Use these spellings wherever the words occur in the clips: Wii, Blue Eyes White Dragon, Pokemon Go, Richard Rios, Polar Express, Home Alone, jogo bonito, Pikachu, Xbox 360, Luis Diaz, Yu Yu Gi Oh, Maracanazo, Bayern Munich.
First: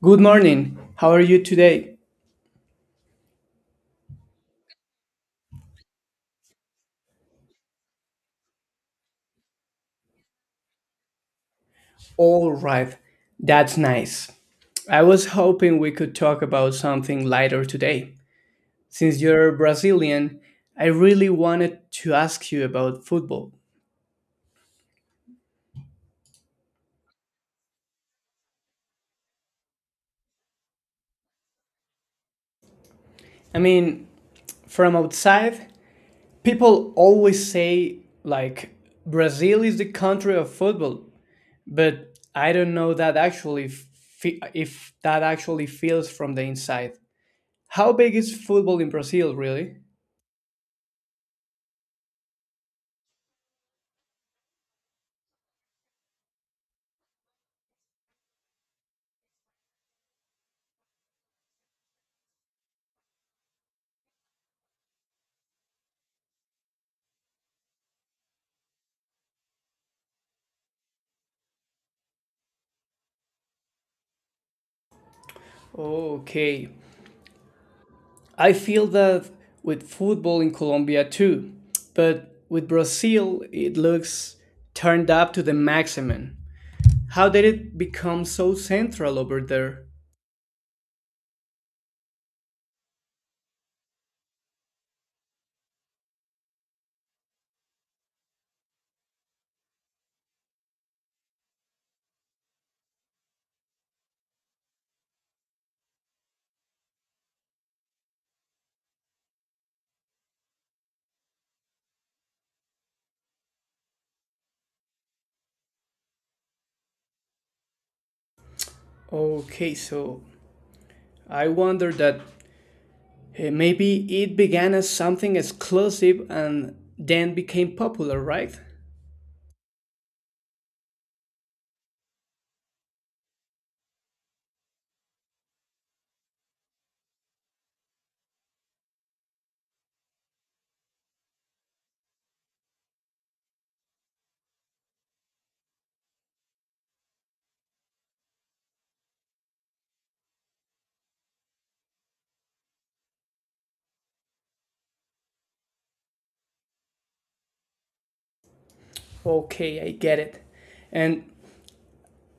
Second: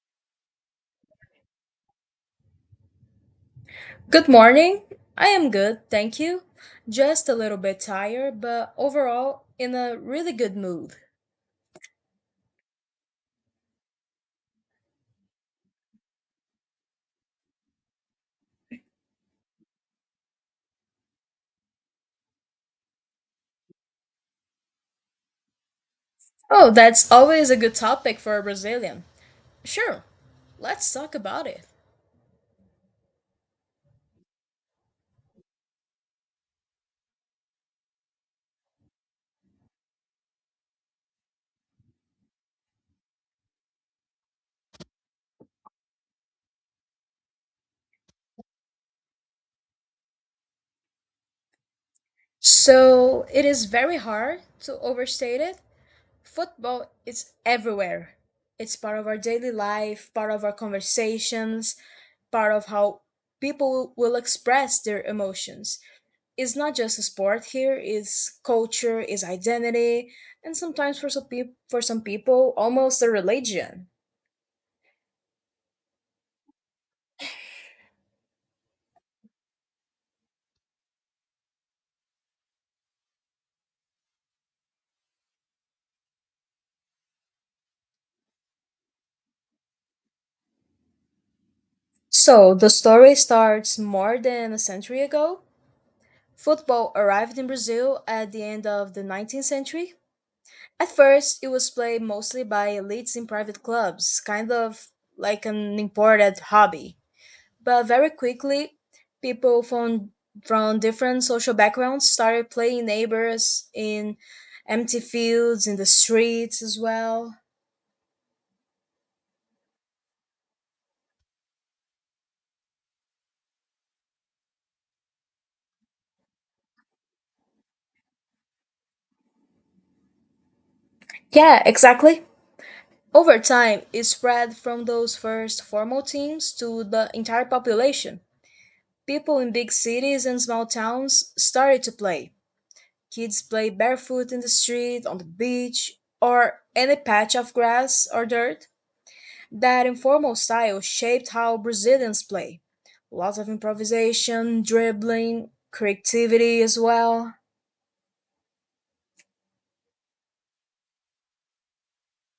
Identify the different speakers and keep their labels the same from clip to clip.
Speaker 1: Good morning. How are you today?
Speaker 2: Good morning. I am good, thank you. Just a little bit tired, but overall in a really good mood.
Speaker 1: All right. That's nice. I was hoping we could talk about something lighter today. Since you're Brazilian, I really wanted to ask you about football.
Speaker 2: Oh, that's always a good topic for a Brazilian. Sure, let's talk about it.
Speaker 1: I mean, from outside, people always say, like, Brazil is the country of football, but I don't know if that actually feels from the inside. How big is football in Brazil, really?
Speaker 2: So, it is very hard to overstate it. Football is everywhere. It's part of our daily life, part of our conversations, part of how people will express their emotions. It's not just a sport here, it's culture, it's identity, and sometimes for some, peop for some people almost a religion.
Speaker 1: Okay. I feel that with football in Colombia too, but with Brazil, it looks turned up to the maximum. How did it become so central over there?
Speaker 2: So the story starts more than a century ago. Football arrived in Brazil at the end of the 19th century. At first it was played mostly by elites in private clubs, kind of like an imported hobby. But very quickly, people from different social backgrounds started playing neighbors in empty fields, in the streets as well.
Speaker 1: Okay, so I wonder that maybe it began as something exclusive and then became popular, right?
Speaker 2: Yeah, exactly. Over time, it spread from those first formal teams to the entire population. People in big cities and small towns started to play. Kids play barefoot in the street, on the beach, or any patch of grass or dirt. That informal style shaped how Brazilians play. Lots of improvisation, dribbling, creativity as well.
Speaker 1: Okay, I get it. And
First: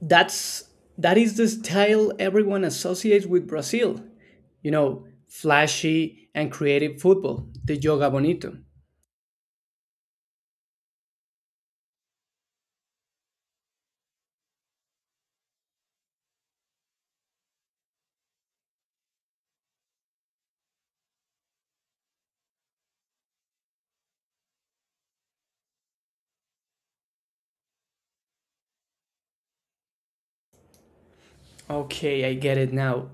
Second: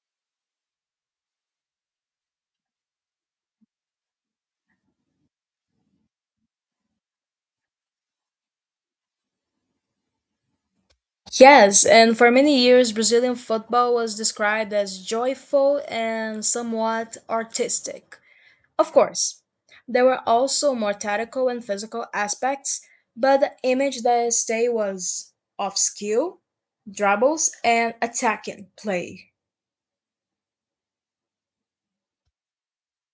Speaker 1: that's that is the style everyone associates with Brazil. You know, flashy and creative football, the yoga bonito.
Speaker 2: Yes, and for many years, Brazilian football was described as joyful and somewhat artistic. Of course, there were also more tactical and physical aspects, but the image that stayed was of skill, dribbles, and attacking play.
Speaker 1: Okay, I get it now.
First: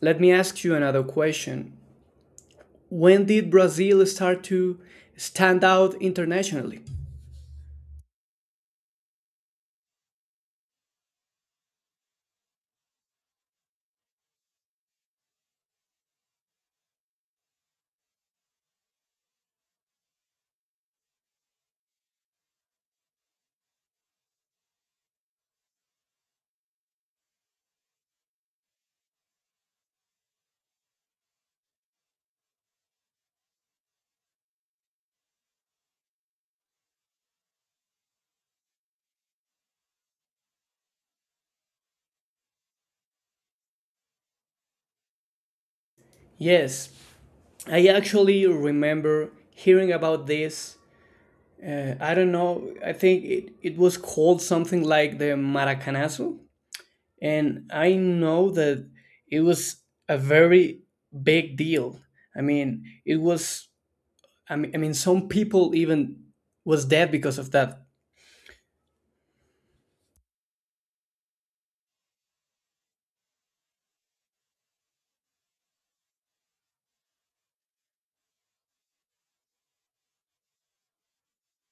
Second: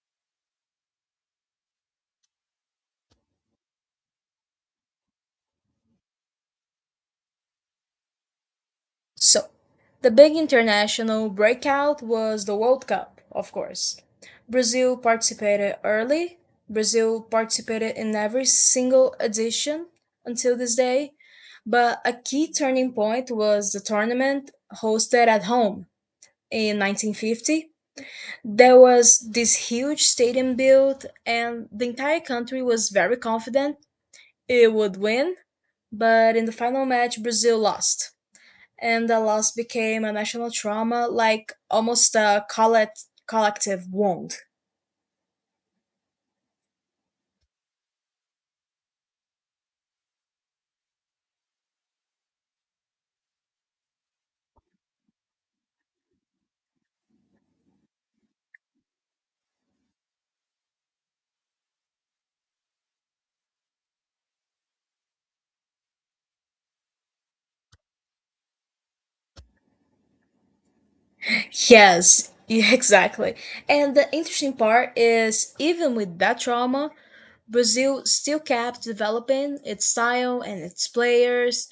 Speaker 1: Let me ask you another question. When did Brazil start to stand out internationally?
Speaker 2: So, the big international breakout was the World Cup, of course. Brazil participated early. Brazil participated in every single edition until this day. But a key turning point was the tournament hosted at home in 1950. There was this huge stadium built, and the entire country was very confident it would win. But in the final match, Brazil lost and the loss became a national trauma, like almost a collective wound.
Speaker 1: Yes, I actually remember hearing about this. I don't know, I think it was called something like the Maracanazo. And I know that it was a very big deal. I mean, it was. I mean, some people even was dead because of that.
Speaker 2: Yes, yeah, exactly. And the interesting part is, even with that trauma, Brazil still kept developing its style and its players.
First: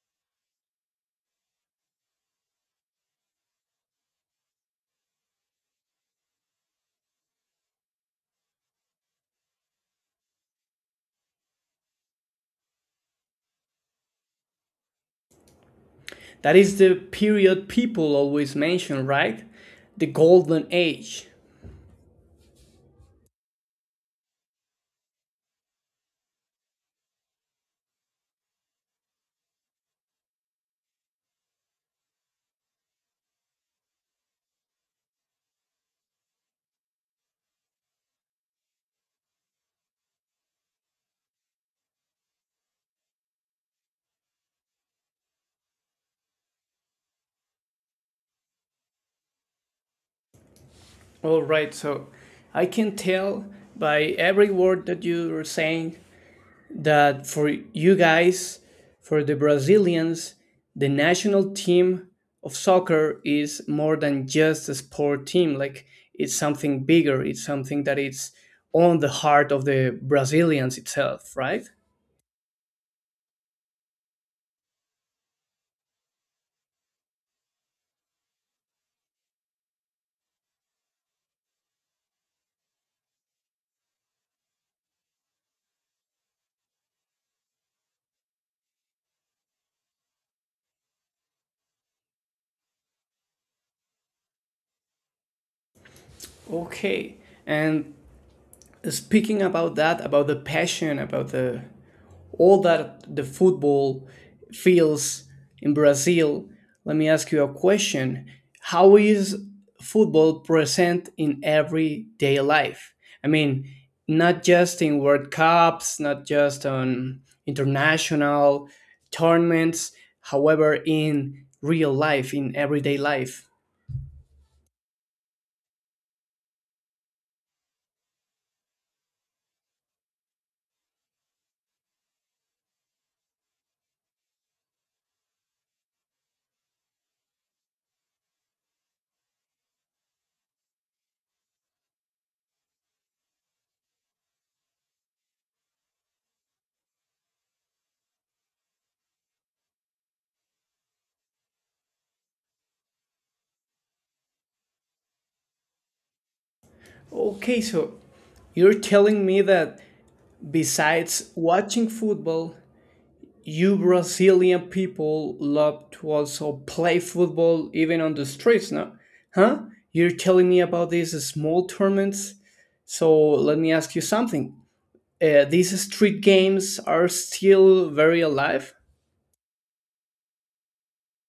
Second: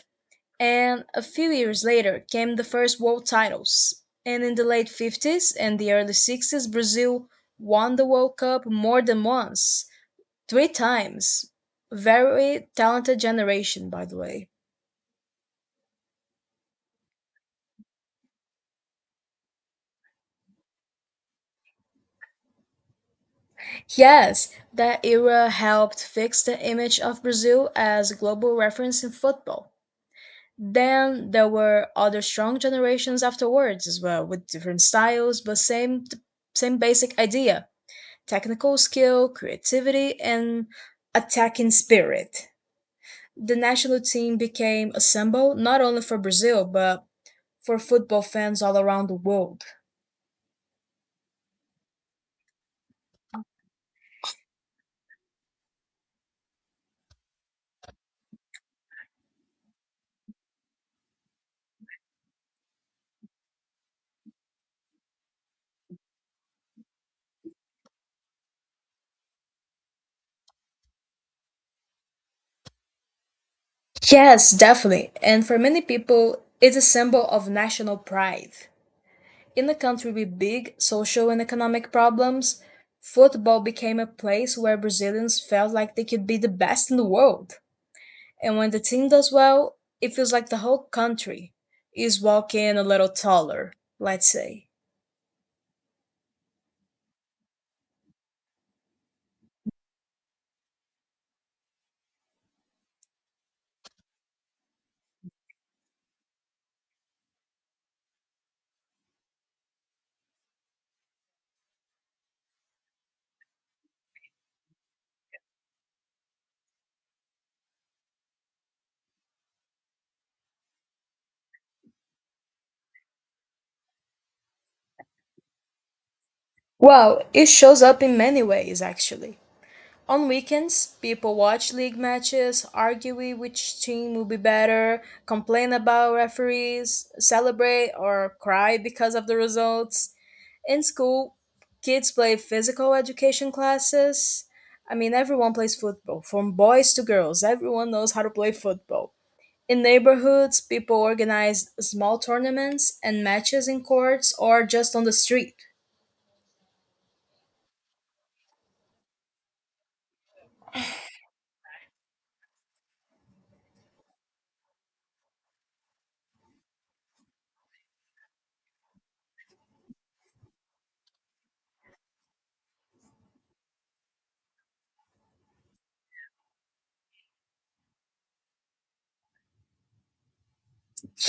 Speaker 2: And a few years later came the first world titles. And in the late 50s and the early 60s, Brazil won the World Cup more than once. Three times. Very talented generation, by the way.
Speaker 1: That is the period people always mention, right? The golden age.
Speaker 2: Yes, that era helped fix the image of Brazil as a global reference in football. Then there were other strong generations afterwards as well, with different styles, but same basic idea: technical skill, creativity, and attacking spirit. The national team became a symbol not only for Brazil but for football fans all around the world.
Speaker 1: All right, so I can tell by every word that you are saying that for you guys, for the Brazilians, the national team of soccer is more than just a sport team. Like it's something bigger. It's something that it's on the heart of the Brazilians itself, right?
Speaker 2: Yes, definitely. And for many people, it's a symbol of national pride. In a country with big social and economic problems, football became a place where Brazilians felt like they could be the best in the world. And when the team does well, it feels like the whole country is walking a little taller, let's say.
Speaker 1: Okay. And speaking about that, about the passion, about the all that the football feels in Brazil, let me ask you a question. How is football present in everyday life? I mean, not just in World Cups, not just on international tournaments, however, in real life, in everyday life.
Speaker 2: Well, it shows up in many ways, actually. On weekends, people watch league matches, argue with which team will be better, complain about referees, celebrate or cry because of the results. In school, kids play physical education classes. I mean, everyone plays football, from boys to girls, everyone knows how to play football. In neighborhoods, people organize small tournaments and matches in courts or just on the street.
Speaker 1: Okay, so you're telling me that besides watching football, you Brazilian people love to also play football even on the streets, no? Huh? You're telling me about these small tournaments? So let me ask you something. These street games are still very alive?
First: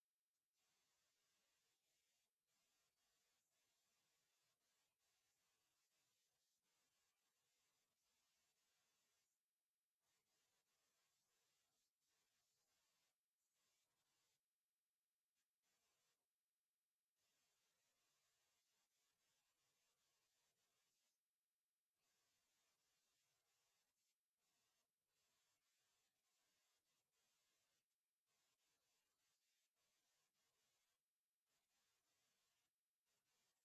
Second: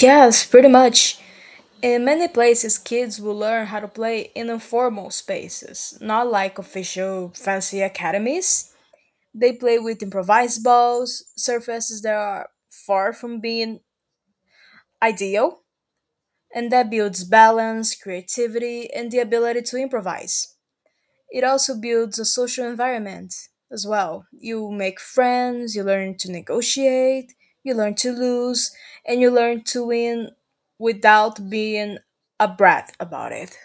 Speaker 2: Yes, pretty much. In many places, kids will learn how to play in informal spaces, not like official fancy academies. They play with improvised balls, surfaces that are far from being ideal, and that builds balance, creativity, and the ability to improvise. It also builds a social environment as well. You make friends, you learn to negotiate, you learn to lose, and you learn to win without being a brat about it.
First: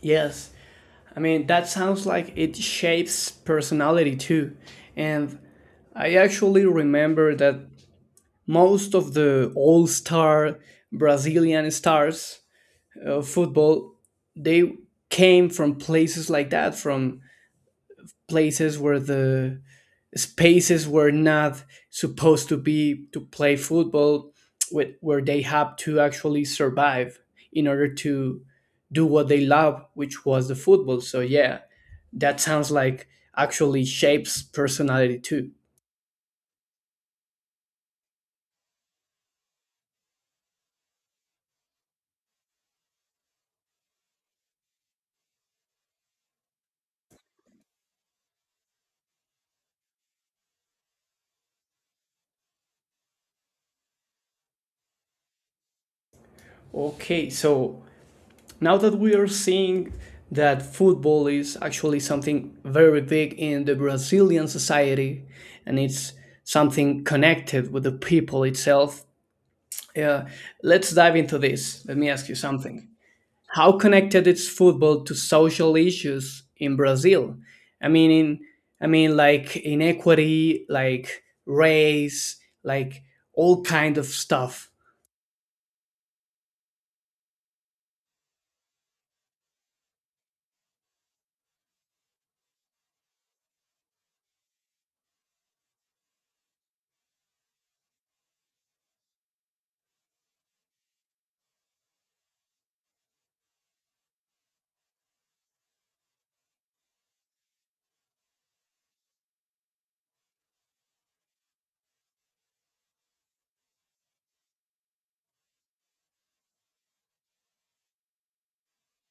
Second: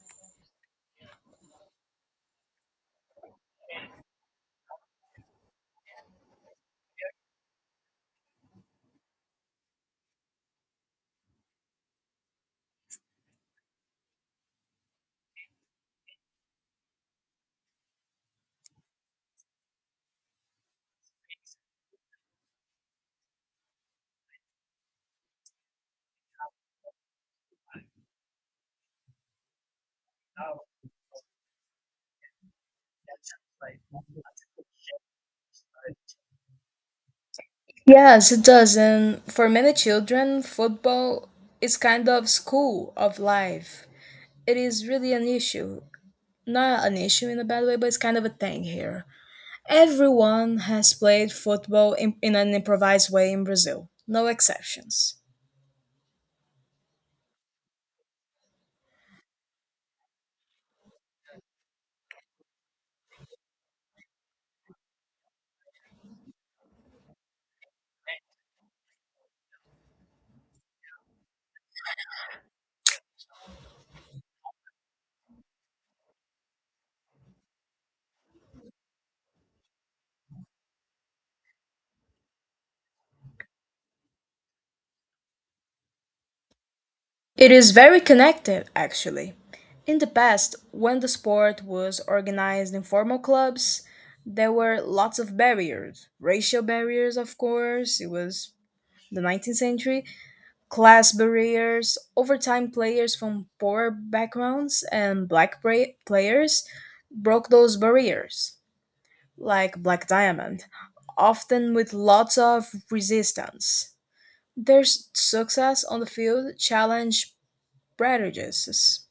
Speaker 1: Yes. I mean, that sounds like it shapes personality too. And I actually remember that most of the all star Brazilian stars football, they came from places like that, from places where the spaces were not supposed to be to play football, with, where they have to actually survive in order to do what they love, which was the football. So, yeah, that sounds like actually shapes personality too.
Speaker 2: Yes, it does. And for many children, football is kind of school of life. It is really an issue. Not an issue in a bad way, but it's kind of a thing here. Everyone has played football in an improvised way in Brazil, no exceptions.
Speaker 1: Okay, so now that we are seeing that football is actually something very big in the Brazilian society and it's something connected with the people itself, uh, let's dive into this. Let me ask you something. How connected is football to social issues in Brazil? I mean, in, I mean, like inequity, like race, like all kind of stuff.
Speaker 2: It is very connected, actually. In the past, when the sport was organized in formal clubs, there were lots of barriers. Racial barriers, of course, it was the 19th century, class barriers, overtime players from poor backgrounds, and players broke those barriers, like Black Diamond, often with lots of resistance. Their success on the field challenged prejudices,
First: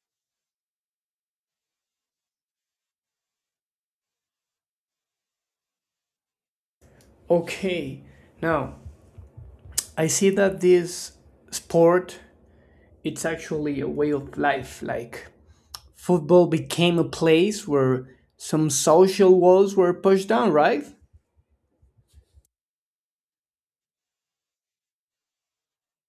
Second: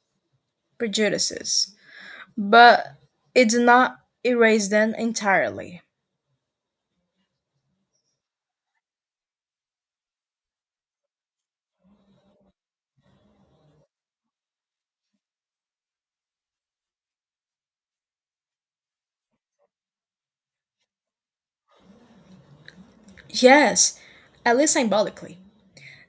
Speaker 2: prejudices, but it did not erase them entirely.
Speaker 1: Okay, now I see that this sport it's actually a way of life. Like football became a place where some social walls were pushed down, right?
Speaker 2: Yes, at least symbolically.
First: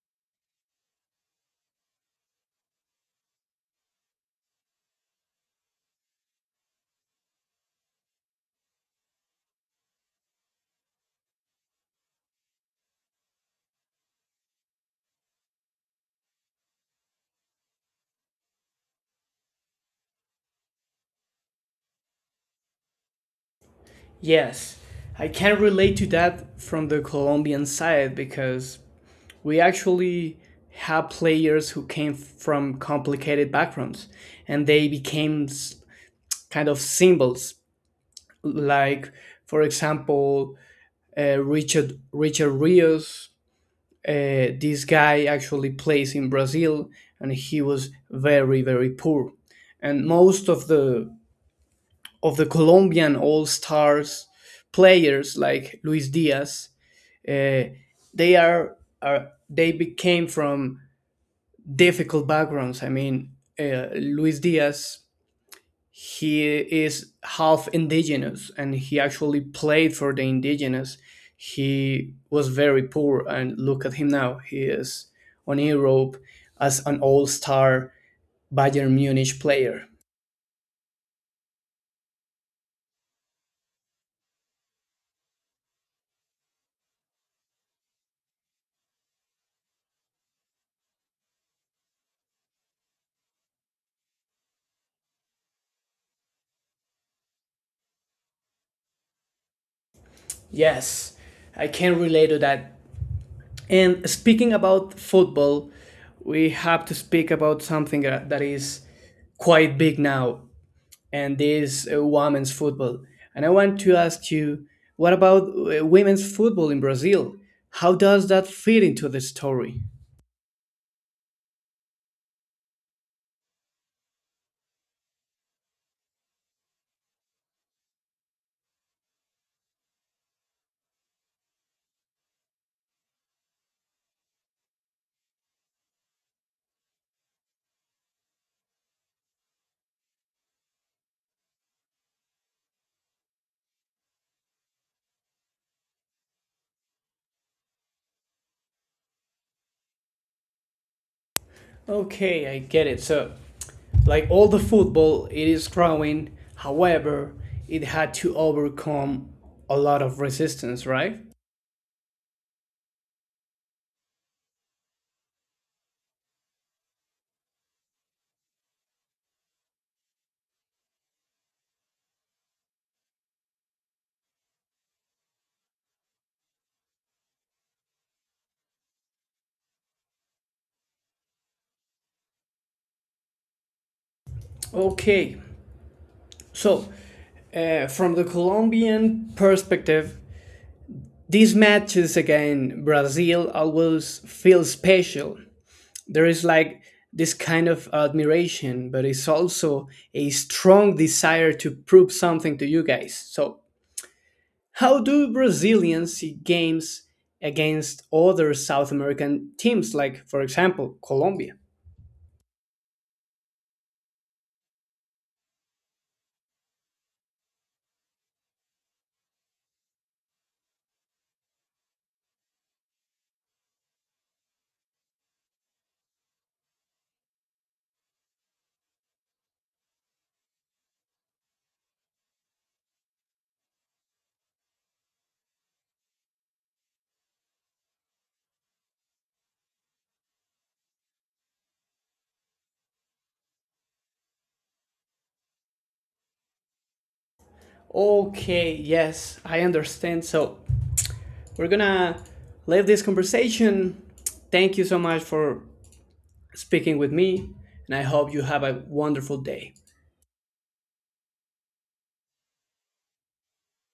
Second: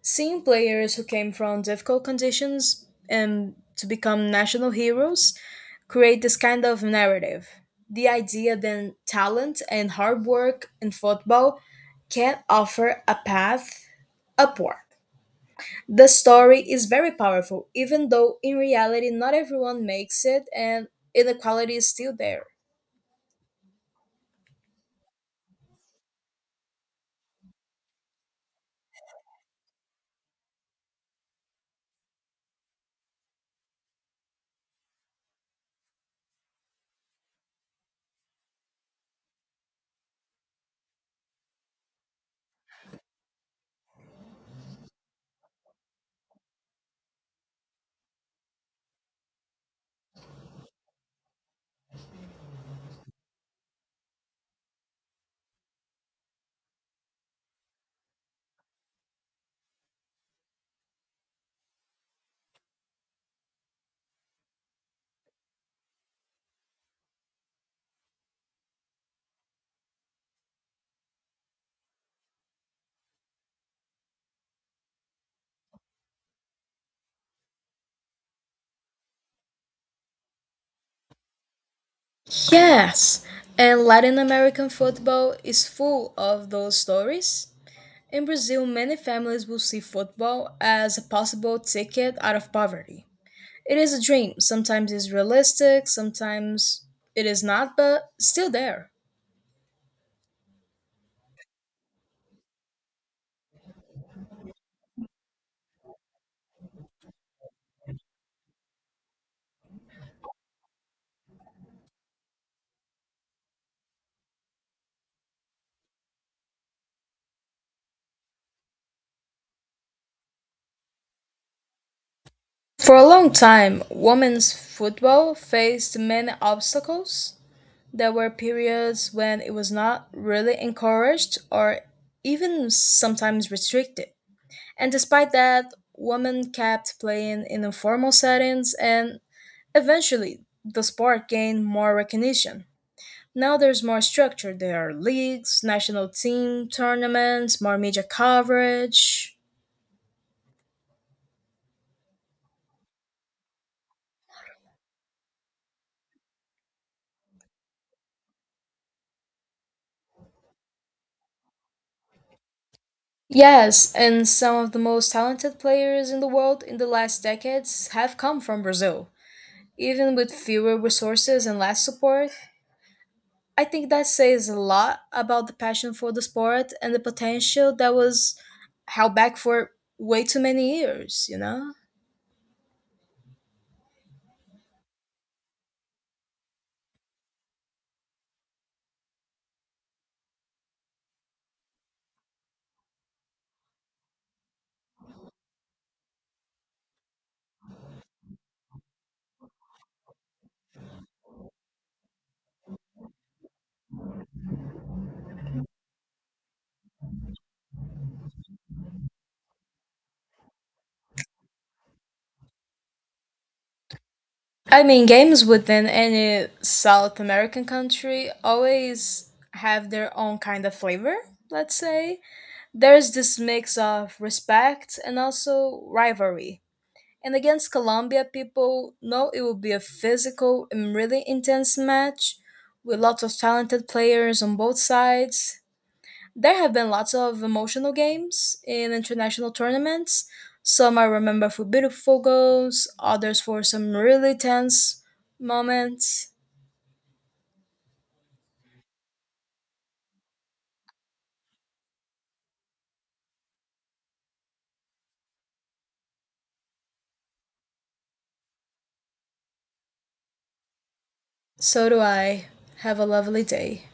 Speaker 2: Seeing players who came from difficult conditions and to become national heroes create this kind of narrative. The idea that talent and hard work in football can offer a path upward. The story is very powerful, even though in reality not everyone makes it and inequality is still there.
Speaker 1: Yes. I can relate to that from the Colombian side because we actually have players who came from complicated backgrounds and they became s- kind of symbols, like, for example, Richard Rios. Uh, this guy actually plays in Brazil and he was very very poor. And most of the Colombian all stars players, like Luis Diaz, uh, they are they became from difficult backgrounds. I mean, Luis Diaz, he is half indigenous and he actually played for the indigenous. He was very poor and look at him now. He is on Europe as an all-star Bayern Munich player.
Speaker 2: Yes, and Latin American football is full of those stories. In Brazil, many families will see football as a possible ticket out of poverty. It is a dream. Sometimes it's realistic, sometimes it is not, but still there.
Speaker 1: Yes, I can relate to that. And speaking about football, we have to speak about something that is quite big now, and this women's football. And I want to ask you, what about women's football in Brazil? How does that fit into the story?
Speaker 2: For a long time, women's football faced many obstacles. There were periods when it was not really encouraged or even sometimes restricted. And despite that, women kept playing in informal settings and eventually the sport gained more recognition. Now there's more structure. There are leagues, national team tournaments, more media coverage.
Speaker 1: Okay, I get it. So, like all the football, it is growing. However, it had to overcome a lot of resistance, right?
Speaker 2: Yes, and some of the most talented players in the world in the last decades have come from Brazil. Even with fewer resources and less support, I think that says a lot about the passion for the sport and the potential that was held back for way too many years, you know?
Speaker 1: Okay, so from the Colombian perspective, these matches against Brazil always feel special. There is like this kind of admiration, but it's also a strong desire to prove something to you guys. So, how do Brazilians see games against other South American teams, like, for example, Colombia?
Speaker 2: I mean, games within any South American country always have their own kind of flavor, let's say. There's this mix of respect and also rivalry. And against Colombia, people know it will be a physical and really intense match with lots of talented players on both sides. There have been lots of emotional games in international tournaments. Some I remember for beautiful goals, others for some really tense moments.
Speaker 1: Okay, yes, I understand. So, we're gonna leave this conversation. Thank you so much for speaking with me, and I hope you have a wonderful day.
Speaker 2: So do I. Have a lovely day.